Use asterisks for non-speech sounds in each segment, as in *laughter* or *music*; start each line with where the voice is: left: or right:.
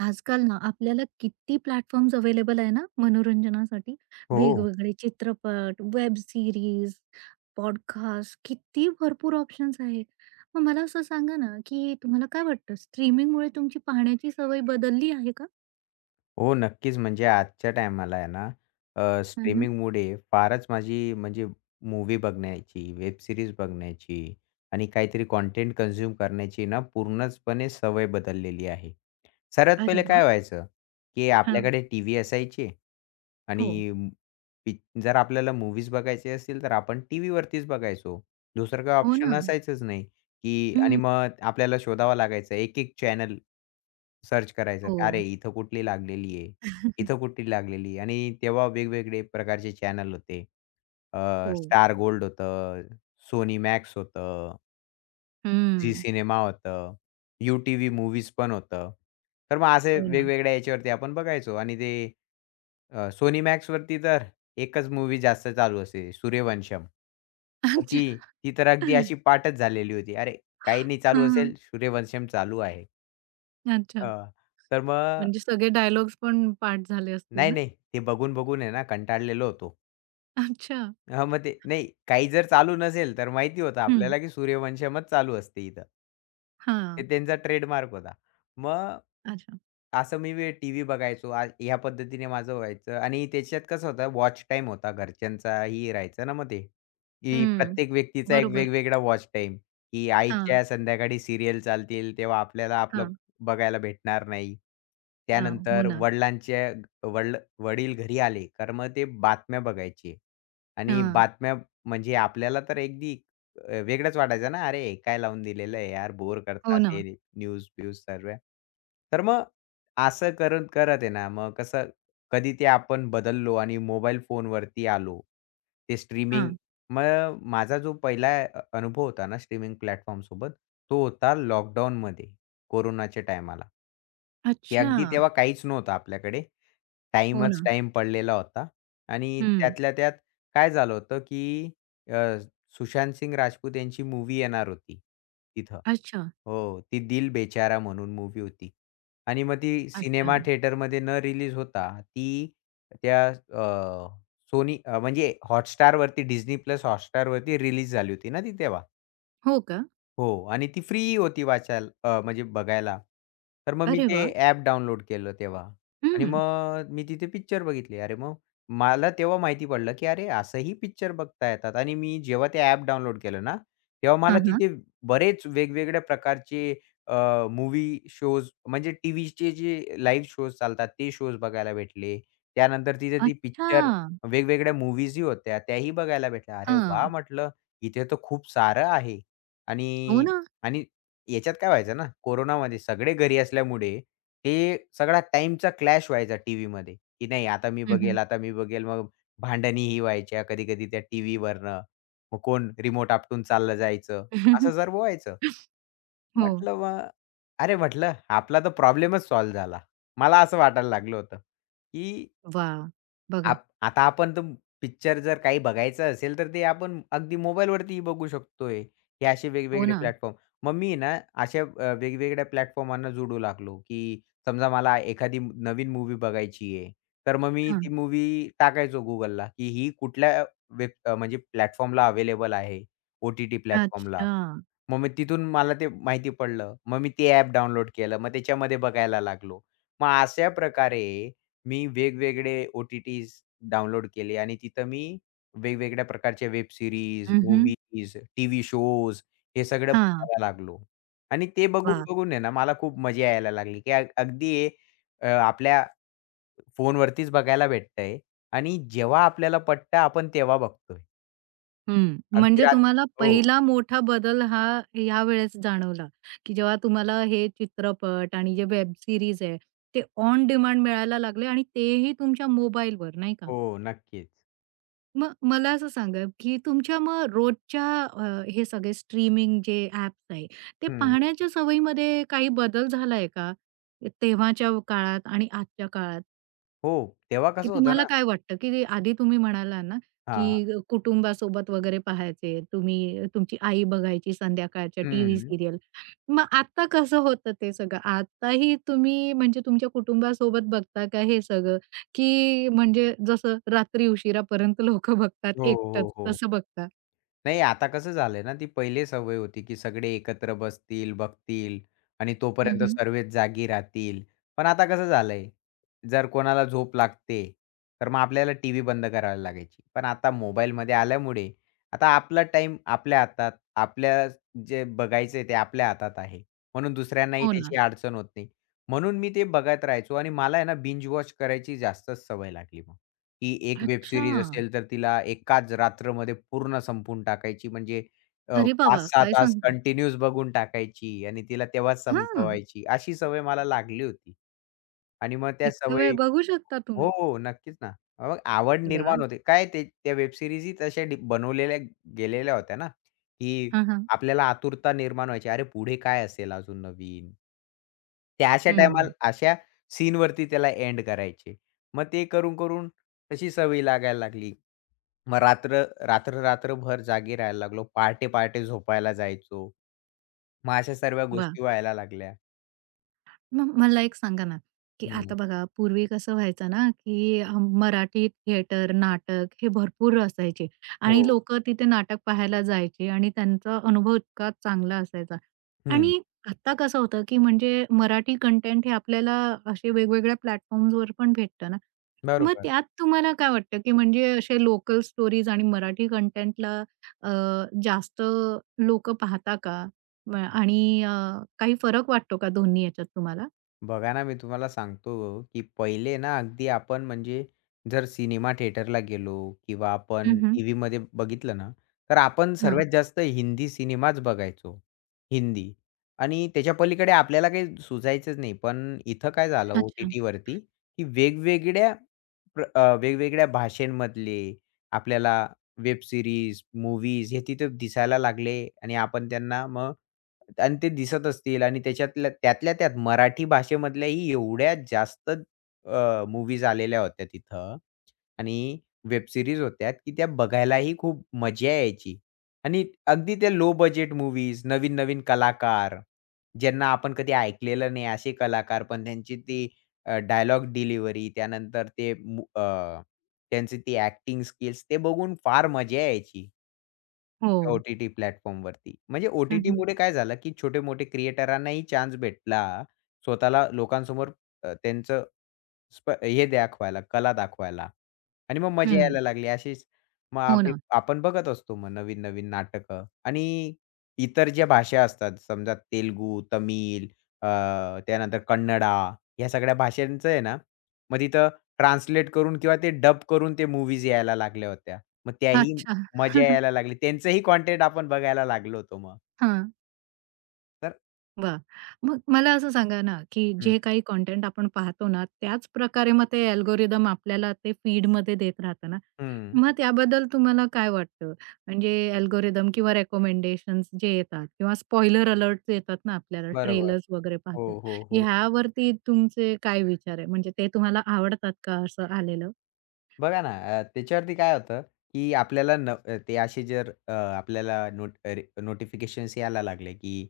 right: आजकाल ना आपल्याला किती प्लॅटफॉर्म्स अवेलेबल आहे ना मनोरंजनासाठी.
left: हो.
right: वेगवेगळे चित्रपट, वेब सीरीज, पॉडकास्ट किती भरपूर ऑप्शन्स आहे. मग मला असं सांगा ना, की तुम्हाला काय वाटतं स्ट्रीमिंगमुळे तुमची पाहण्याची सवय बदलली आहे का?
left: हो, नक्कीच. म्हणजे आजच्या टायमाला आहे ना,
right: हं,
left: स्ट्रीमिंगमुळे फारच माझी म्हणजे मूव्ही बघण्याची, वेब सीरीज बघण्याची आणि काहीतरी कंटेंट कन्झ्युम करण्याची ना पूर्णचपणे सवय बदललेली आहे. सर्वात
right: अरे
left: पहिले काय
right: वाह!
left: व्हायचं, की
right: हां.
left: आपल्याकडे टीव्ही असायची
right: हो.
left: आणि पि जर आपल्याला मूव्हीज बघायचे असतील, तर आपण टीव्हीवरतीच बघायचो. दुसरं काही
right: हो ना.
left: ऑप्शन असायचंच नाही. की आणि
right: हं.
left: मग आपल्याला शोधावं लागायचं एक-एक चॅनल सर्च करायचं. अरे,
right: हो,
left: इथं कुठली लागलेली आहे, इथं कुठली लागलेली आहे आणि तेव्हा वेगवेगळे प्रकारचे चॅनल होते. अ,
right: हो.
left: स्टार गोल्ड होतं, सोनी मॅक्स होतं, झी
right: हं.
left: सिनेमा होतं, यू टीव्ही मूव्हीज पण होतं. तर मग असे
right: हो ना.
left: वेगवेगळ्या याच्यावरती आपण बघायचो आणि ते Sony Maxवरती तर एकच मूव्ही जास्त चालू असे, सूर्यवंशम. मग
right: अच्छा.
left: ती ती तर अगदी अशी पाठच झालेली होती. अरे, काही नाही चालू
right: हां.
left: असेल, सूर्यवंशम चालू आहे.
right: अच्छा.
left: अ, तर मग
right: म्हणजे सगळे डायलॉग्स पण पाठ झाले असतील
left: नाही,
right: ना?
left: नाही. ते बघून-बघून आहे ना कंटाळलेलो होतो.
right: अच्छा.
left: हां, मग ते नाही काही जर चालू नसेल, तर माहिती होतं
right: हं.
left: आपल्याला, की सूर्यवंशमच चालू असते इथं. ते
right: हां.
left: त्यांचा ट्रेडमार्क होता. मग
right: अच्छा.
left: असं मी टीव्ही बघायचो. ह्या पद्धतीने माझं व्हायचं आणि त्याच्यात कसं होतं वॉच टाईम होता घरच्यांचाही राहायचा ना मग ते, की
right: हं.
left: प्रत्येक व्यक्तीचा एक
right: बरोबर.
left: वेगवेगळा वॉच टाईम, की
right: हां,
left: आईच्या संध्याकाळी सीरियल चालतील, तेव्हा आपल्याला आपलं
right: हां,
left: बघायला भेटणार नाही.
right: हां. हो
left: त्यानंतर
right: ना.
left: वडिलांच्या वडील वडील घरी आले, तर मग ते बातम्या बघायचे. आणि
right: हां.
left: बातम्या म्हणजे आपल्याला तर अगदी वेगळंच वाटायचं ना, "अरे, हे काय लावून दिलेलं आहे यार, बोर
right: हो
left: करतात हे
right: ना.
left: न्यूज-ब्यूज सर्व." तर मग असं करत करत आहे ना, मग कसं कधी ते आपण बदललो आणि मोबाईल फोनवरती आलो. ते स्ट्रीमिंग
right: हां.
left: मग माझा जो पहिला अनुभव होता ना स्ट्रीमिंग प्लॅटफॉर्मसोबत, तो होता लॉकडाऊनमध्ये कोरोनाच्या टायमाला. की
right: अच्छा.
left: अगदी तेव्हा काहीच नव्हतं आपल्याकडे.
right: हो
left: टाईमच
right: ना.
left: टाईम पडलेला होता आणि
right: हं.
left: त्यातल्या त्यात काय झालं होतं, की अ, सुशांत सिंग राजपूत यांची मूव्ही येणार होती तिथं.
right: अच्छा,
left: हो, ती दिल बेचारा म्हणून मूव्ही होती आणि मग ती
right: अच्छा.
left: सिनेमा थिएटरमध्ये न रिलीज होता ती त्या अ, सोनी म्हणजे Hotstarवरती Disney+ Hotstarवरती रिलीज झाली होती ना ती तेव्हा.
right: हो का?
left: हो आणि ती फ्री होती वाचायला म्हणजे बघायला. तर मग मी
right: अरे
left: ते
right: वाह!
left: ॲप डाउनलोड केलं तेव्हा आणि
right: हं.
left: मग मी तिथे पिक्चर बघितले. अरे मग मला तेव्हा माहिती पडलं, की अरे असंही पिक्चर बघता येतात आणि मी जेव्हा ते ॲप डाउनलोड केलं ना, तेव्हा मला
right: हां, हां.
left: तिथे बरेच वेगवेगळ्या प्रकारचे अ, मूव्ही शोज म्हणजे टीव्हीचे जे लाईव्ह शोज चालतात ते शोज बघायला भेटले. त्यानंतर तिथे ती
right: अच्छा.
left: पिक्चर वेगवेगळ्या मूव्हीजही होत्या त्याही बघायला भेटल्या. अरे वाह!
right: हां.
left: म्हटलं इथे तर खूप सारं आहे.
right: हो
left: आणि
right: ना.
left: आणि याच्यात काय व्हायचं ना, कोरोनामध्ये सगळे घरी असल्यामुळे ते सगळा टाइमचा क्लॅश व्हायचा टीव्हीमध्ये, की नाही आता मी
right: हं, हं.
left: बघेल, आता मी बघेल. मग भांडणी ही व्हायच्या कधी-कधी त्या टीव्हीवरनं. मग कोण रिमोट आपटून चाललं जायचं. असं
right: *laughs*
left: सर्व व्हायचं.
right: हो.
left: म्हटलं मग अरे म्हटलं, आपला तर प्रॉब्लेमच सॉल्व्ह झाला. मला असं वाटायला लागलं होतं, की
right: वाह! बघा.
left: आता आपण तर पिक्चर जर काही बघायचं असेल, तर ते आपण अगदी मोबाईलवरतीही बघू शकतोय. हे असे
right: हो
left: वेगवेगळे
right: ना.
left: प्लॅटफॉर्म. मग मी ना अशा वेगवेगळ्या प्लॅटफॉर्मांना जोडू लागलो, की समजा मला एखादी नवीन मूवी बघायची आहे, तर मग मी
right: हां.
left: ती मूव्ही टाकायचो Googleला, की ही कुठल्या म्हणजे प्लॅटफॉर्मला अवेलेबल आहे, ओ-टी-टी प्लॅटफॉर्मला.
right: अच्छा.
left: मग मी तिथून मला ते माहिती पडलं. मग मी ते ॲप डाउनलोड केलं. मग त्याच्यामध्ये बघायला लागलो. मग अशा प्रकारे मी वेगवेगळे ओ-टी-टीज डाउनलोड केले आणि तिथं मी वेगवेगळ्या प्रकारच्या वेब सीरीज,
right: हं, हं.
left: मूव्हीज, टीव्ही शोज हे सगळं
right: हां.
left: बघायला लागलो. आणि ते
right: वाह!
left: बघून-बघून आहे ना मला खूप मजा यायला लागली, की अगदी हे, आपल्या फोनवरतीच बघायला भेटतंय आणि जेव्हा आपल्याला पटतं आपण तेव्हा बघतोय.
right: हं.
left: अगदी
right: म्हणजे
left: रात
right: तुम्हाला
left: हो,
right: पहिला मोठा बदल हा ह्या वेळेस जाणवला, की जेव्हा तुम्हाला हे चित्रपट आणि जे वेब सीरीज आहे, ते ऑन डिमांड मिळायला लागले आणि तेही तुमच्या मोबाईलवर, नाही का?
left: हो. नक्कीच.
right: मग मला असं सांगा, की तुमच्या मग रोजच्या हे सगळे स्ट्रीमिंग जे ॲप्स आहे, ते
left: हं.
right: पाहण्याच्या सवयीमध्ये काही बदल झालाय का? तेव्हाच्या काळात आणि आजच्या काळात?
left: हो, तेव्हा
right: की
left: कसं होतं
right: तुम्हाला
left: ना
right: काय वाटतं, की आधी तुम्ही म्हणाला ना,
left: हां.
right: की कुटुंबासोबत वगैरे पाहायचे. तुम्ही तुमची आई बघायची संध्याकाळच्या टीव्ही
left: हं.
right: सीरियल. मग आता कसं होतं ते सगळं? आताही तुम्ही म्हणजे तुमच्या कुटुंबासोबत बघता का हे सगळं? की म्हणजे जसं रात्री उशिरापर्यंत लोकं बघतात
left: हो,
right: एकटंच,
left: हो, हो.
right: तसं बघता?
left: नाही आता कसं झालंय ना, ती पहिले सवय होती, की सगळे एकत्र बसतील, बघतील आणि
right: हं,
left: तोपर्यंत
right: हं.
left: सर्वच जागी राहतील. पण आता कसं झालंय, जर कोणाला झोप लागते, तर मग आपल्याला टीव्ही बंद करायला लागायची. पण आता मोबाईलमध्ये आल्यामुळे आता आपला टाईम आपल्या हातात, आपल्या जे बघायचंय ते आपल्या हातात आहे. म्हणून दुसऱ्यांनाही
right: हो ना.
left: त्याची अडचण होत नाही. म्हणून मी ते बघत राहायचो आणि मला आहे ना बिंज वॉच करायची जास्तच सवय लागली मग. ती एक वेब
right: अच्छा.
left: सीरीज असेल, तर तिला एकाच रात्रमध्ये पूर्ण संपवून टाकायची. म्हणजे अ,
right: अरे बाबा!
left: 5-6
right: काय
left: तास
right: सांगता?
left: कंटिन्यूअस बघून टाकायची आणि तिला तेव्हाच
right: हां.
left: संपवायची. अशी सवय मला लागली होती. आणि मग त्या
right: इतका वेळ
left: सवयी
right: बघू शकता
left: हो,
right: तुम्ही.
left: हो. नक्कीच ना. मग आवड निर्माण
right: वाह!
left: होते. काय ते त्या वेब सीरीजही तशा बनवलेल्या गेलेल्या होत्या ना, की
right: हां, हां.
left: आपल्याला आतुरता निर्माण व्हायची. अरे, पुढे काय असेल अजून नवीन? त्या अशा टायमाला
right: हं,
left: अशा सीनवरती त्याला एंड करायचे. मग ते करून-करून तशी सवय लागायला लागली. मग रात्र रात्र रात्रभर जागी राहायला लागलो. पहाटे-पहाटे झोपायला जायचो. मग अशा सर्व
right: वाह!
left: गोष्टी व्हायला लागल्या.
right: मग मला एक सांगा ना, की
left: हं.
right: आता बघा पूर्वी कसं व्हायचं ना, की मराठी थिएटर, नाटक हे भरपूर असायचे
left: हो.
right: आणि लोकं तिथे नाटक पाहायला जायचे आणि त्यांचा अनुभव इतका चांगला असायचा.
left: हं.
right: आणि आत्ता कसं होतं, की म्हणजे मराठी कंटेंट हे आपल्याला असे वेगवेगळ्या प्लॅटफॉर्म्सवर पण भेटतं ना. मग
left: बरोबर.
right: त्यात तुम्हाला काय वाटतं, की म्हणजे असे लोकल स्टोरीज आणि मराठी कंटेंटला अ, जास्त लोकं पाहता का? म आणि अ, काही फरक वाटतो का दोन्ही याच्यात तुम्हाला?
left: बघा ना, मी तुम्हाला सांगतो, की पहिले ना अगदी आपण म्हणजे जर सिनेमा थिएटरला गेलो किंवा
right: हं,
left: आपण
right: हं.
left: टीव्हीमध्ये बघितलं ना, तर आपण
right: हां.
left: सर्वात जास्त हिंदी सिनेमाच बघायचो. हिंदी आणि त्याच्या पलीकडे आपल्याला काही सुचायचंच नाही. पण इथं काय झालं
right: अच्छा.
left: ओ-टी-टीवरती, की वेगवेगळ्या वेगवेगळ्या भाषांमधले आपल्याला वेब सीरीज, मूव्हीज हे तिथे दिसायला लागले आणि आपण त्यांना मग आणि ते दिसत असतील आणि त्याच्यातल्या त्यात मराठी भाषेमधल्याही एवढ्या जास्त आलेल्या होत्या तिथं आणि वेब सीरीज होत्या, की त्या बघायलाही खूप मजा यायची. आणि अगदी त्या लो बजेट मूवीज नवीन-नवीन कलाकार, ज्यांना आपण कधी ऐकलेलं नाही असे कलाकार, पण त्यांची ती डायलॉग डिलिव्हरी त्यानंतर त्यांची ती ॲक्टिंग स्किल्स ते बघून फार मजा यायची.
right: हो.
left: ओ-टी-टी प्लॅटफॉर्मवरती. म्हणजे
right: हं, हं.
left: ओ-टी-टीमुळे काय झालं, की छोटे-मोठे क्रिएटरांनाही चान्स भेटला. स्वतःला लोकांसमोर त्यांचं हे दाखवायला, कला दाखवायला आणि मग मजा
right: हं.
left: यायला लागली. अशीच मग
right: हो ना.
left: आपण बघत असतो मग नवीन-नवीन नाटकं आणि इतर ज्या भाषा असतात, समजा तेलुगू, तमिळ, अ, त्यानंतर कन्नडा, ह्या सगळ्या भाषांचं आहे ना, मग तिथं ट्रान्सलेट करून किंवा ते डब करून ते मूव्हीज यायला लागल्या होत्या. मग त्याही
right: अच्छा.
left: मजा
right: *laughs*
left: यायला लागली. त्यांचंही कंटेंट आपण बघायला लागलो होतो मग.
right: हां.
left: तर
right: वाह! मग मला असं सांगा ना, की
left: हं,
right: जे काही कंटेंट आपण पाहतो ना, त्याच प्रकारे मग ते अल्गोरिदम आपल्याला ते फीडमध्ये देत राहतं ना,
left: हं.
right: मग त्याबद्दल तुम्हाला काय वाटतं? म्हणजे अल्गोरिदम किंवा रिकमेंडेशन्स जे येतात किंवा स्पॉइलर अलर्ट्स येतात ना आपल्याला,
left: बरोबर.
right: ट्रेलर्स वगैरे
left: हो,
right: पाहतो.
left: हो, हो.
right: ह्यावरती तुमचे काय विचार आहे? म्हणजे ते तुम्हाला आवडतात का असं आलेलं?
left: बघा ना, त्याच्यावरती काय होतं, की ते असे जर आपल्याला नोटिफिकेशन्स यायला लागले, की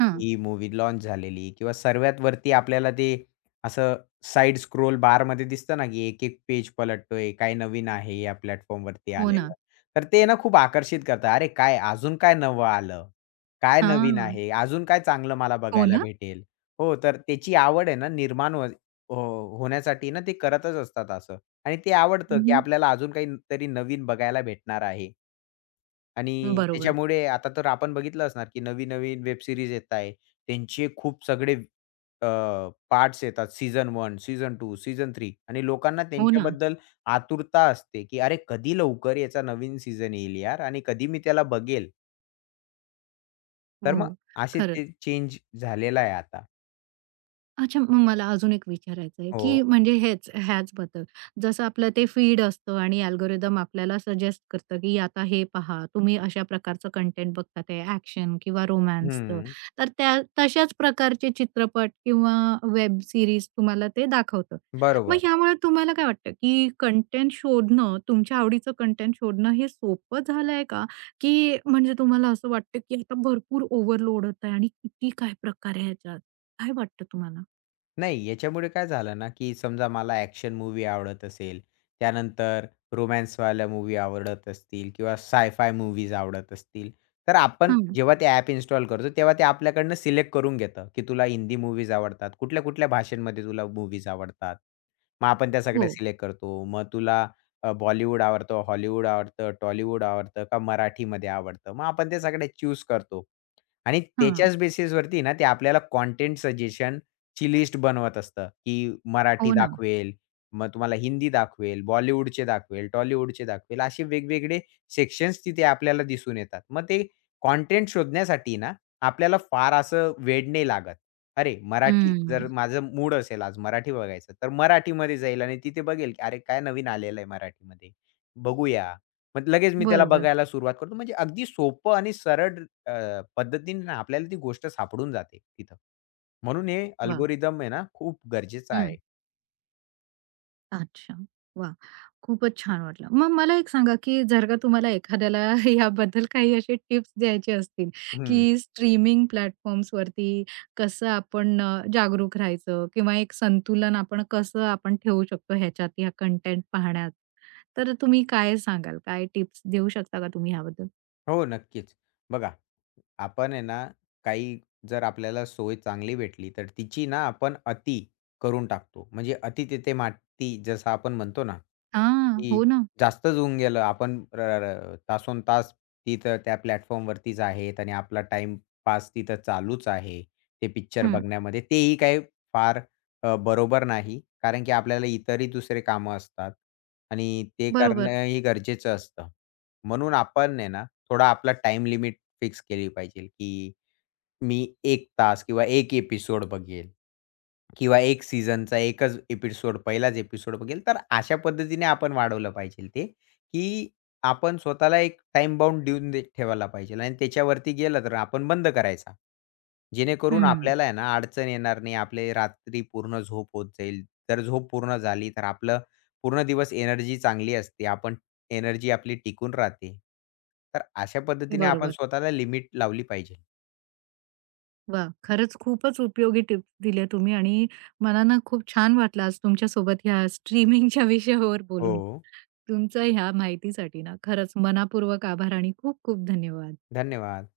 right: हां.
left: ही मूव्ही लॉन्च झालेली किंवा सर्वात वरती आपल्याला ते असं साइड स्क्रोल बारमध्ये दिसतं ना, की एक-एक पेज पलटतोय, काय नवीन आहे या प्लॅटफॉर्मवरती
right: हो ना.
left: आलेलं. तर ते ना खूप आकर्षित करतं. अरे काय अजून काय नवं आलं? काय नवीन
right: हां.
left: आहे? अजून काय चांगलं मला
right: हो
left: बघायला
right: ना?
left: भेटेल? हो, तर त्याची आवड आहे ना निर्माण हो हो, होण्यासाठी ना ते करतच असतात असं. आणि ते आवडतं,
right: हं,
left: की
right: हं.
left: आपल्याला अजून काही तरी नवीन बघायला भेटणार आहे आणि
right: बरोबर.
left: त्याच्यामुळे आता तर आपण बघितलं असणार, की नवीन-नवीन वेब सीरीज येत आहे. त्यांचे खूप सगळे अ, पार्ट्स येतात. सीझन 1, सीझन 2, सीझन 3 आणि लोकांना
right: हो ना.
left: त्यांच्याबद्दल आतुरता असते, की "अरे, कधी लवकर याचा नवीन सीझन येईल यार आणि कधी मी त्याला बघेल." तर मग
right: हो.
left: असे
right: खरंच.
left: ते चेंज झालेला आहे आता.
right: अच्छा, मग मला अजून एक विचारायचं आहे,
left: हो.
right: की म्हणजे हेच ह्याचबद्दल. जसं आपलं ते फीड असतं आणि अल्गोरिदम आपल्याला सजेस्ट करतं, की आता हे पहा, तुम्ही अशा प्रकारचं कंटेंट बघता ते ॲक्शन किंवा रोमान्सचं.
left: हं.
right: तर त्या तशाच प्रकारचे चित्रपट किंवा वेब सीरीज तुम्हाला ते दाखवतं. मग
left: बरोबर.
right: ह्यामुळे तुम्हाला काय वाटतं, की कंटेंट शोधणं, तुमच्या आवडीचं कंटेंट शोधणं हे सोपं झालंय का? की म्हणजे तुम्हाला असं वाटतं, की आता भरपूर ओव्हरलोड होत आहे आणि किती काय प्रकार आहे ह्याच्यात? काय वाटतं तुम्हाला?
left: नाही, याच्यामुळे काय झालं ना, की समजा मला ॲक्शन मूव्ही आवडत असेल, त्यानंतर रोमॅन्सवाल्या मूव्ही आवडत असतील किंवा साय-फाय मूव्हीज आवडत असतील, तर आपण
right: हां.
left: जेव्हा ते ॲप इन्स्टॉल करतो, तेव्हा ते आपल्याकडनं सिलेक्ट करून घेतं, की तुला हिंदी मूव्हीज आवडतात. कुठल्या-कुठल्या भाषांमध्ये तुला मूव्हीज आवडतात. मग आपण त्या सगळ्या
right: हो.
left: सिलेक्ट करतो. मग तुला बॉलिवूड आवडतं, हॉलिवूड आवडतं, टॉलिवूड आवडतं का मराठीमध्ये आवडतं. मग आपण ते सगळे चूज करतो आणि
right: हां.
left: त्याच्याच बेसिसवरती ना, ते आपल्याला कंटेंट सजेशन ची लिस्ट बनवत असतं, की मराठी
right: हो ना.
left: दाखवेल, मग तुम्हाला हिंदी दाखवेल, बॉलिवूडचे दाखवेल, टॉलिवूडचे दाखवेल, असे वेगवेगळे सेक्शन्स तिथे आपल्याला दिसून येतात. मग ते कंटेंट शोधण्यासाठी ना, आपल्याला फार असं वेड नाही लागत. अरे, मराठी
right: हं.
left: जर माझं मूड असेल आज मराठी बघायचं, तर मराठीमध्ये जाईल आणि तिथे बघेल, की अरे, काय नवीन आलेलं आहे मराठीमध्ये, बघूया. मग लगेच मी त्याला
right: बरोबर.
left: बघायला सुरुवात करतो. म्हणजे अगदी सोपं आणि सरळ पद्धतीने ना आपल्याला ती गोष्ट सापडून जाते तिथं. म्हणून हे
right: वाह!
left: अल्गोरिदम आहे ना, खूप गरजेचं
right: हं.
left: आहे.
right: अच्छा. वाह! खूपच छान वाटलं. मग मला एक सांगा, की जर का तुम्हाला एखाद्याला *laughs* याबद्दल काही असे टिप्स द्यायचे असतील, की
left: हं.
right: स्ट्रीमिंग प्लॅटफॉर्म्सवरती कसं आपण जागरूक राहायचं किंवा एक संतुलन आपण कसं आपण ठेवू शकतो ह्याच्यात, ह्या कंटेंट पाहण्यात. तर तुम्ही काय सांगाल? काय टिप्स देऊ शकता का तुम्ही ह्याबद्दल?
left: हो, नक्कीच. बघा, आपण आहे ना, काही जर आपल्याला सोय चांगली भेटली, तर तिची ना आपण अति करून टाकतो. म्हणजे "अति तिथे माती" जसं आपण म्हणतो ना,
right: हां.
left: की
right: हो ना.
left: जास्तच होऊन गेलं. आपण र र तासोनतास तिथं त्या प्लॅटफॉर्मवरतीच आहेत आणि आपला टाईमपास तिथं चालूच आहे. ते पिक्चर
right: हं.
left: बघण्यामध्ये तेही काही फार बरोबर नाही. कारण की आपल्याला इतरही दुसरे कामं असतात आणि ते
right: बरोबर.
left: करणंही गरजेचं असतं. म्हणून आपण आहे ना थोडा आपला टाइम लिमिट फिक्स केली पाहिजे, की मी एक तास किंवा एक एपिसोड बघेल किंवा एक सीझनचा 1च एपिसोड, पहिलाच एपिसोड बघेल. तर अशा पद्धतीने आपण वाढवलं पाहिजे ते, की आपण स्वतःला एक टाईम बाउंड दे ठेवायला पाहिजे आणि त्याच्यावरती गेलं तर आपण बंद करायचा. जेणेकरून
right: हं.
left: आपल्याला आहे ना अडचण येणार नाही. आपली रात्री पूर्ण झोप होत जाईल. जर झोप पूर्ण झाली तर आपलं पूर्ण दिवस एनर्जी चांगली असते. आपण एनर्जी आपली टिकून राहते. तर अशा पद्धतीने आपण
right: बरोबर.
left: स्वतःला लिमिट लावली पाहिजे.
right: वा, खरंच खूपच उपयोगी टिप्स दिल्या तुम्ही आणि मला ना खूप छान वाटलं आज तुमच्यासोबत ह्या स्ट्रीमिंगच्या *laughs* विषयावर
left: हो.
right: बोलून. तुमचं ह्या माहितीसाठी ना खरंच मनपूर्वक आभार आणि खूप खूप धन्यवाद.
left: धन्यवाद.